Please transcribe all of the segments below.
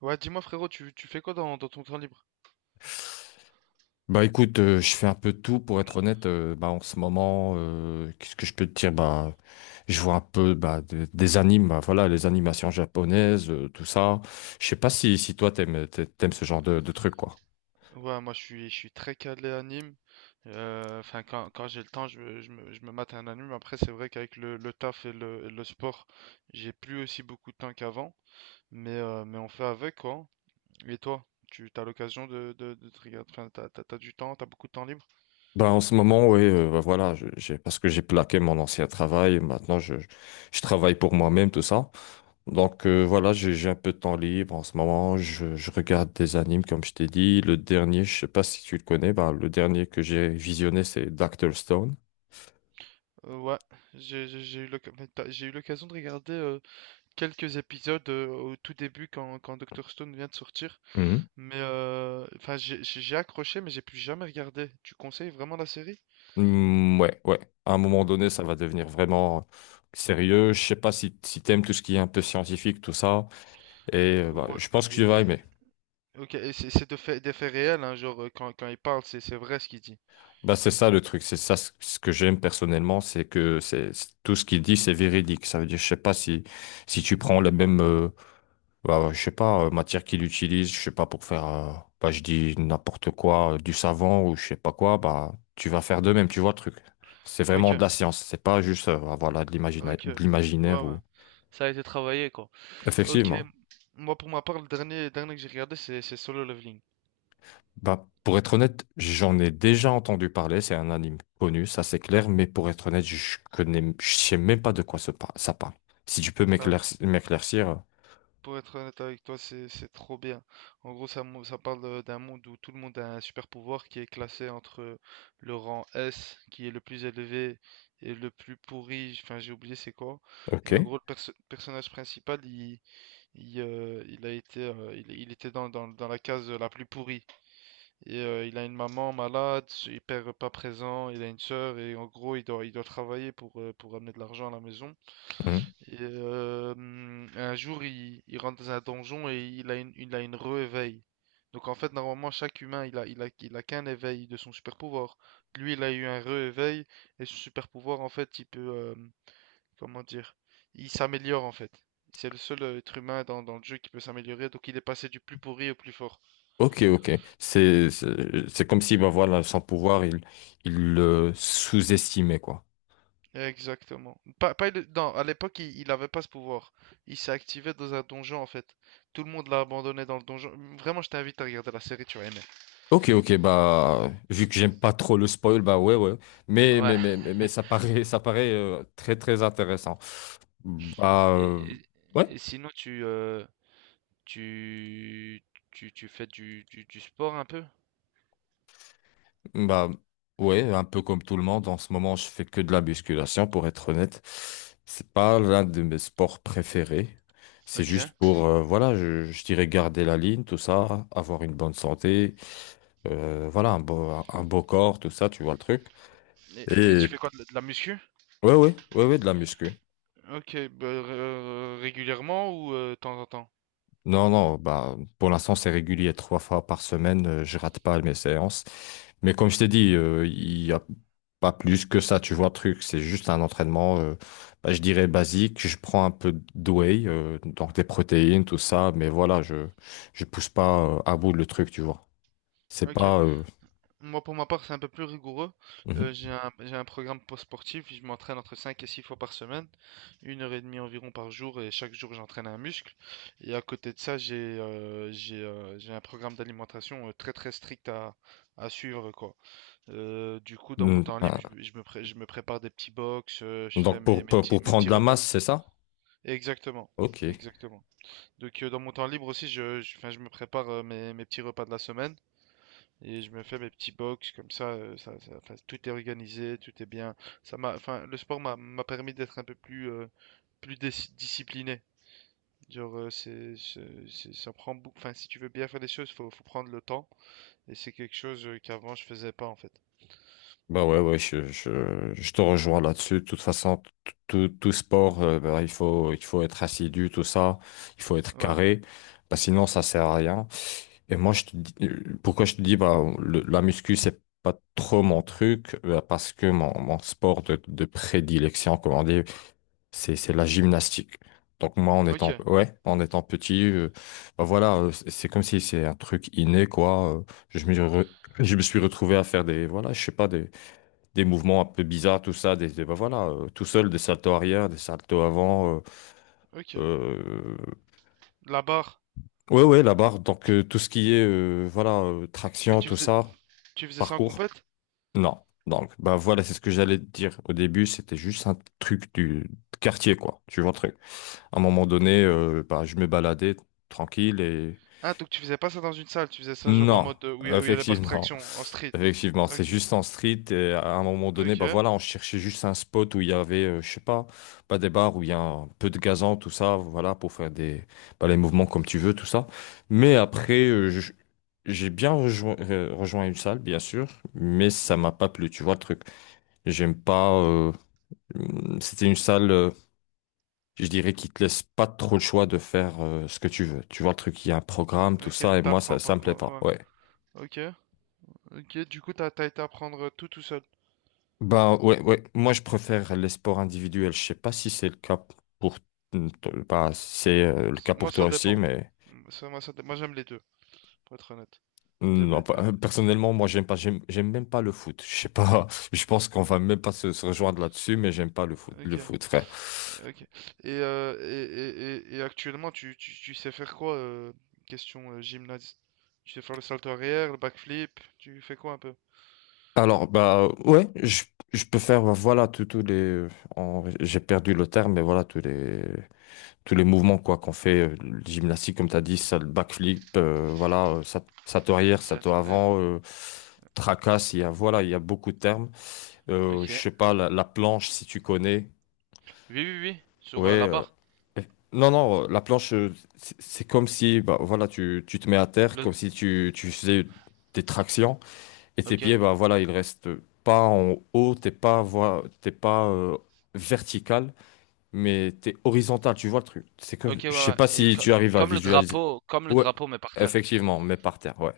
Ouais, dis-moi frérot, tu fais quoi dans ton temps libre? Bah écoute, je fais un peu de tout pour être honnête. Bah en ce moment, qu'est-ce que je peux te dire? Bah je vois un peu, bah, des animes, bah, voilà, les animations japonaises, tout ça. Je sais pas si toi t'aimes ce genre de trucs, quoi. Ouais, moi je suis très calé anime. Enfin, quand j'ai le temps, je me mate un anime. Après, c'est vrai qu'avec le taf et le sport, j'ai plus aussi beaucoup de temps qu'avant. Mais on fait avec quoi. Et toi, tu as l'occasion de te regarder. Enfin, t'as du temps, t'as beaucoup de temps libre. Bah en ce moment, ouais, bah, voilà, j'ai, parce que j'ai plaqué mon ancien travail. Maintenant, je travaille pour moi-même, tout ça. Donc, voilà, j'ai un peu de temps libre en ce moment. Je regarde des animes comme je t'ai dit. Le dernier, je sais pas si tu le connais, bah le dernier que j'ai visionné, c'est Dr. Stone. Ouais, j'ai eu l'occasion de regarder quelques épisodes au tout début quand Dr. Stone vient de sortir. Mhm. Mais enfin, j'ai accroché, mais j'ai plus jamais regardé. Tu conseilles vraiment la série? Mm, ouais, ouais. À un moment donné, ça va devenir vraiment sérieux. Je sais pas si t'aimes tout ce qui est un peu scientifique, tout ça. Et bah, Ouais. je pense que tu et- vas et- aimer. ok, et c'est de fait, des faits réels, hein, genre quand il parle, c'est vrai ce qu'il dit. Bah, c'est ça le truc. C'est ça ce que j'aime personnellement, c'est que tout ce qu'il dit, c'est véridique. Ça veut dire, je sais pas si tu prends la même, bah, je sais pas, matière qu'il utilise, je sais pas pour faire, bah, je dis n'importe quoi, du savon ou je sais pas quoi, bah, tu vas faire de même. Tu vois le truc. C'est vraiment de Ok, la science. C'est pas juste, voilà, ok. de Ouais, l'imaginaire ouais. ou. Ça a été travaillé, quoi. Ok. Effectivement. Moi, pour ma part, le dernier que j'ai regardé, c'est Solo Leveling. Bah, pour être honnête, j'en ai déjà entendu parler. C'est un anime connu, ça, c'est clair. Mais pour être honnête, je connais, je sais même pas de quoi ça parle. Si tu peux m'éclaircir. Pour être honnête avec toi, c'est trop bien. En gros, ça parle d'un monde où tout le monde a un super pouvoir qui est classé entre le rang S, qui est le plus élevé, et le plus pourri. Enfin, j'ai oublié c'est quoi. Ok. Et en gros, le personnage principal, il a été, il était dans la case la plus pourrie. Et il a une maman malade, pas présent, il a une sœur, et en gros, il doit travailler pour amener de l'argent à la maison. Mhm. Et, un jour, il rentre dans un donjon et il a une re-éveil. Donc en fait, normalement, chaque humain, il a qu'un éveil de son super pouvoir. Lui, il a eu un re-éveil et son super pouvoir, en fait, il peut, comment dire, il s'améliore en fait. C'est le seul être humain dans le jeu qui peut s'améliorer, donc il est passé du plus pourri au plus fort. Ok, ok. C'est comme si, bah voilà, sans pouvoir, il le sous-estimait, quoi. Exactement. Pas, pas le- Non, à l'époque, il avait pas ce pouvoir. Il s'est activé dans un donjon en fait. Tout le monde l'a abandonné dans le donjon. Vraiment, je t'invite à regarder la série, tu vas aimer. Ok, ok, bah, vu que j'aime pas trop le spoil, bah ouais, ouais. Mais, Ouais. mais, mais, mais, mais ça paraît très, très intéressant. Bah, Et, et- ouais. et sinon, tu, tu fais du sport un peu? Bah ouais, un peu comme tout le monde, en ce moment je fais que de la musculation pour être honnête. C'est pas l'un de mes sports préférés. C'est Ok. juste pour, voilà, je dirais garder la ligne, tout ça, avoir une bonne santé, voilà, un beau corps, tout ça, tu vois le truc. Et Et tu fais quoi, de la muscu? ouais, ouais, ouais, ouais, de la muscu. Ok, bah, régulièrement ou de temps en temps? Non, non, bah, pour l'instant, c'est régulier. 3 fois par semaine, je rate pas mes séances. Mais comme je t'ai dit, il y a pas plus que ça, tu vois, le truc. C'est juste un entraînement, bah, je dirais basique. Je prends un peu de whey, donc des protéines, tout ça. Mais voilà, je pousse pas, à bout le truc, tu vois. C'est Ok. pas, Moi, pour ma part, c'est un peu plus rigoureux. mhm. J'ai un programme post-sportif. Je m'entraîne entre 5 et 6 fois par semaine, une heure et demie environ par jour, et chaque jour, j'entraîne un muscle. Et à côté de ça, j'ai un programme d'alimentation très très strict à suivre, quoi. Du coup, dans mon Mm, temps libre, ah. je me prépare des petits box, je fais Donc, mes, pour, mes pour, petits, pour mes prendre de petits la repas. masse, c'est ça? Exactement, Ok. exactement. Donc, dans mon temps libre aussi, enfin je me prépare mes petits repas de la semaine et je me fais mes petits box comme ça. 'Fin, tout est organisé, tout est bien. Enfin, le sport m'a permis d'être un peu plus, plus discipliné. Genre, ça prend beaucoup. Enfin, si tu veux bien faire des choses, faut prendre le temps. Et c'est quelque chose qu'avant je faisais pas en fait. Bah ouais, ouais, je te rejoins là-dessus. De toute façon, tout sport, bah, il faut être assidu, tout ça. Il faut être Ouais. carré. Bah, sinon, ça sert à rien. Et moi, je te dis, pourquoi je te dis, bah, la muscu, c'est pas trop mon truc, bah, parce que mon sport de prédilection, comme on dit, c'est la gymnastique. Donc moi, en Ok, étant, ouais, en étant petit, bah voilà, c'est comme si c'est un truc inné, quoi. Je me, re- je me suis retrouvé à faire des, voilà, je sais pas, des mouvements un peu bizarres, tout ça, bah voilà, tout seul, des saltos arrière, des saltos avant. euh, ok. euh, La barre. ouais, ouais, la barre. Donc, tout ce qui est, voilà, Mais traction, tu tout faisais, ça, tu faisais ça en parcours, compète? non. Donc, bah voilà, c'est ce que j'allais te dire. Au début, c'était juste un truc du quartier, quoi. Tu vois, un truc. À un moment donné, bah, je me baladais tranquille et... Ah, donc tu faisais pas ça dans une salle, tu faisais ça genre en Non, mode où il y a les barres effectivement. traction, en street. Effectivement, c'est Ok, juste en street et à un moment donné, bah ok, voilà, on cherchait juste un spot où il y avait, je sais pas, pas des bars où il y a un peu de gazon, tout ça, voilà, pour faire des, bah, les mouvements comme tu veux, tout ça. Mais après, j'ai bien rejoint une salle, bien sûr, mais ça m'a mhm, pas plu, tu vois le truc. J'aime pas, c'était une salle, je dirais, qui te laisse pas trop le choix de faire, ce que tu veux. Tu vois le truc, il y a un programme, tout ok, ça, et moi, ça, t'apprends ça pas, me plaît ouais, pas, ouais. ouais. Ok, ok, du coup t'as été apprendre tout tout seul. Ben ouais, ouais. Moi, je préfère les sports individuels. Je sais pas si c'est le cas pour... bah, c'est, le cas Moi pour toi ça aussi, dépend. mais Mm, Ça, moi ça dé- moi j'aime les deux, pour être honnête. J'aime les non, deux. Personnellement, moi, j'aime pas, j'aime même pas le foot. Je sais pas. Je pense qu'on va même pas se rejoindre là-dessus, mais j'aime pas le foot, Ok, le foot, frère. ok. Et actuellement tu sais faire quoi, question gymnase? Tu sais faire le salto arrière, le backflip, tu fais quoi un peu? Alors, bah ouais, je peux faire, bah, voilà, tous les. J'ai perdu le terme, mais voilà, tous les. Tous les mouvements quoi qu'on fait, le gymnastique comme tu as dit, ça, le backflip, voilà, ça, ça te arrière, ça Ça, te ça a avant, tracasse, il y a, voilà, il y a beaucoup de termes. Je Ok. sais pas, la planche, si tu connais, Oui, oui, oui, sur ouais. Là-bas. eh, non, non, la planche, c'est comme si, bah, voilà, tu te mets à terre, Le... comme si tu faisais des tractions, et tes pieds, Ok, bah, voilà, ils restent pas en haut, t'es pas, t'es pas, vertical, mais t'es horizontal, tu vois le truc. C'est que ok, ouais, je sais ouais. pas si tu arrives à Comme le visualiser. drapeau, comme le Ouais, drapeau, mais par terre. effectivement, mais par terre, ouais.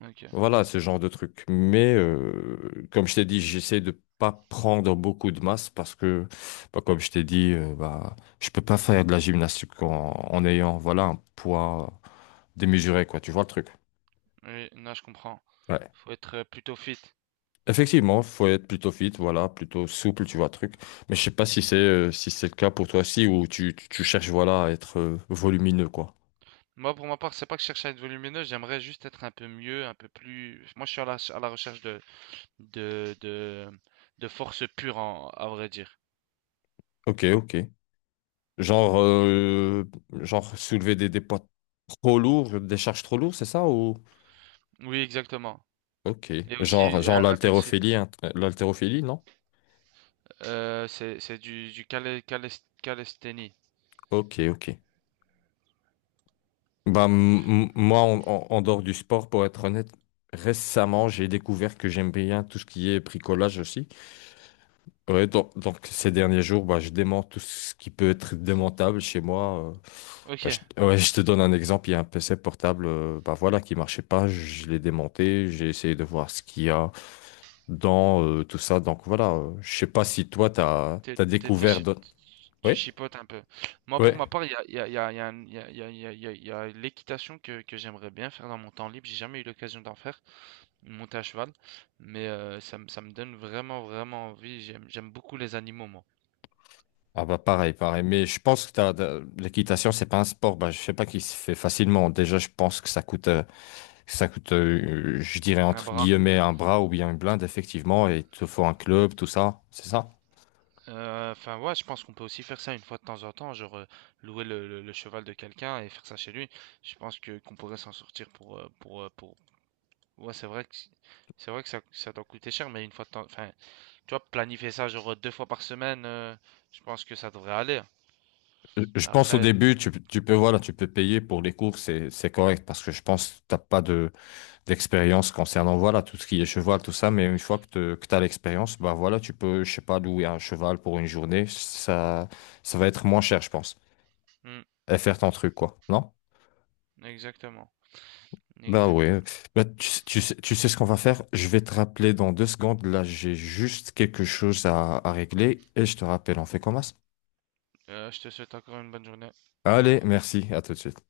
Ok, Voilà ce genre de truc. Mais comme je t'ai dit, j'essaie de pas prendre beaucoup de masse parce que, bah, comme je t'ai dit, bah, je peux pas faire de la gymnastique en ayant, voilà, un poids démesuré, quoi. Tu vois le truc. oui, non, je comprends. Ouais. Faut être plutôt fit. Effectivement, faut être plutôt fit, voilà, plutôt souple, tu vois le truc. Mais je sais pas si c'est, si c'est le cas pour toi aussi, ou tu cherches, voilà, à être, volumineux, quoi. Moi, pour ma part, c'est pas que je cherche à être volumineux, j'aimerais juste être un peu mieux, un peu plus. Moi, je suis à la recherche de, de, de force pure, à vrai dire. Ok, ok. Genre, genre soulever des poids trop lourds, des charges trop lourdes, c'est ça ou... Oui, exactement. Ok. Et Genre, aussi, genre un peu de. l'haltérophilie, hein, l'haltérophilie, non? C'est du calisthénie. Ok, ok. Bah, moi, en dehors du sport, pour être honnête, récemment, j'ai découvert que j'aime bien tout ce qui est bricolage aussi. Ouais, donc ces derniers jours, bah, je démonte tout ce qui peut être démontable chez moi. Ok, Bah, ouais, je te donne un exemple, il y a un PC portable, bah, voilà, qui marchait pas, je l'ai démonté, j'ai essayé de voir ce qu'il y a dans, tout ça. Donc voilà, je sais pas si toi, tu as t'es- t'es- t'es découvert... chi- tu Oui, chipotes un peu. Moi, oui. pour ma part, il y a l'équitation que j'aimerais bien faire dans mon temps libre. J'ai jamais eu l'occasion d'en faire, monter à cheval. Mais ça me donne vraiment, vraiment envie. J'aime beaucoup les animaux, moi. Ah bah pareil, pareil. Mais je pense que l'équitation, c'est pas un sport, bah, je sais pas, qui se fait facilement. Déjà, je pense que ça coûte... Ça coûte, je dirais, Un entre bras. guillemets, un bras ou bien une blinde, effectivement, et il te faut un club, tout ça, c'est ça? Enfin, ouais, je pense qu'on peut aussi faire ça une fois de temps en temps, genre louer le cheval de quelqu'un et faire ça chez lui. Je pense que qu'on pourrait s'en sortir pour. Ouais, c'est vrai que ça doit coûter cher, mais une fois de temps, enfin, tu vois, planifier ça genre 2 fois par semaine, je pense que ça devrait aller. Je pense, au Après, début, tu peux, voilà, tu peux payer pour les cours, c'est correct, parce que je pense que t'as pas d'expérience concernant, voilà, tout ce qui est cheval, tout ça, mais une fois que tu as l'expérience, bah voilà, tu peux, je sais pas, louer un cheval pour une journée, ça va être moins cher, je pense. hmm, Et faire ton truc, quoi, non? exactement, Bah ouais, exactement. bah, tu sais ce qu'on va faire? Je vais te rappeler dans 2 secondes. Là, j'ai juste quelque chose à régler et je te rappelle, on fait comme ça? Je te souhaite encore une bonne journée. Au Allez, revoir. merci, à tout de suite.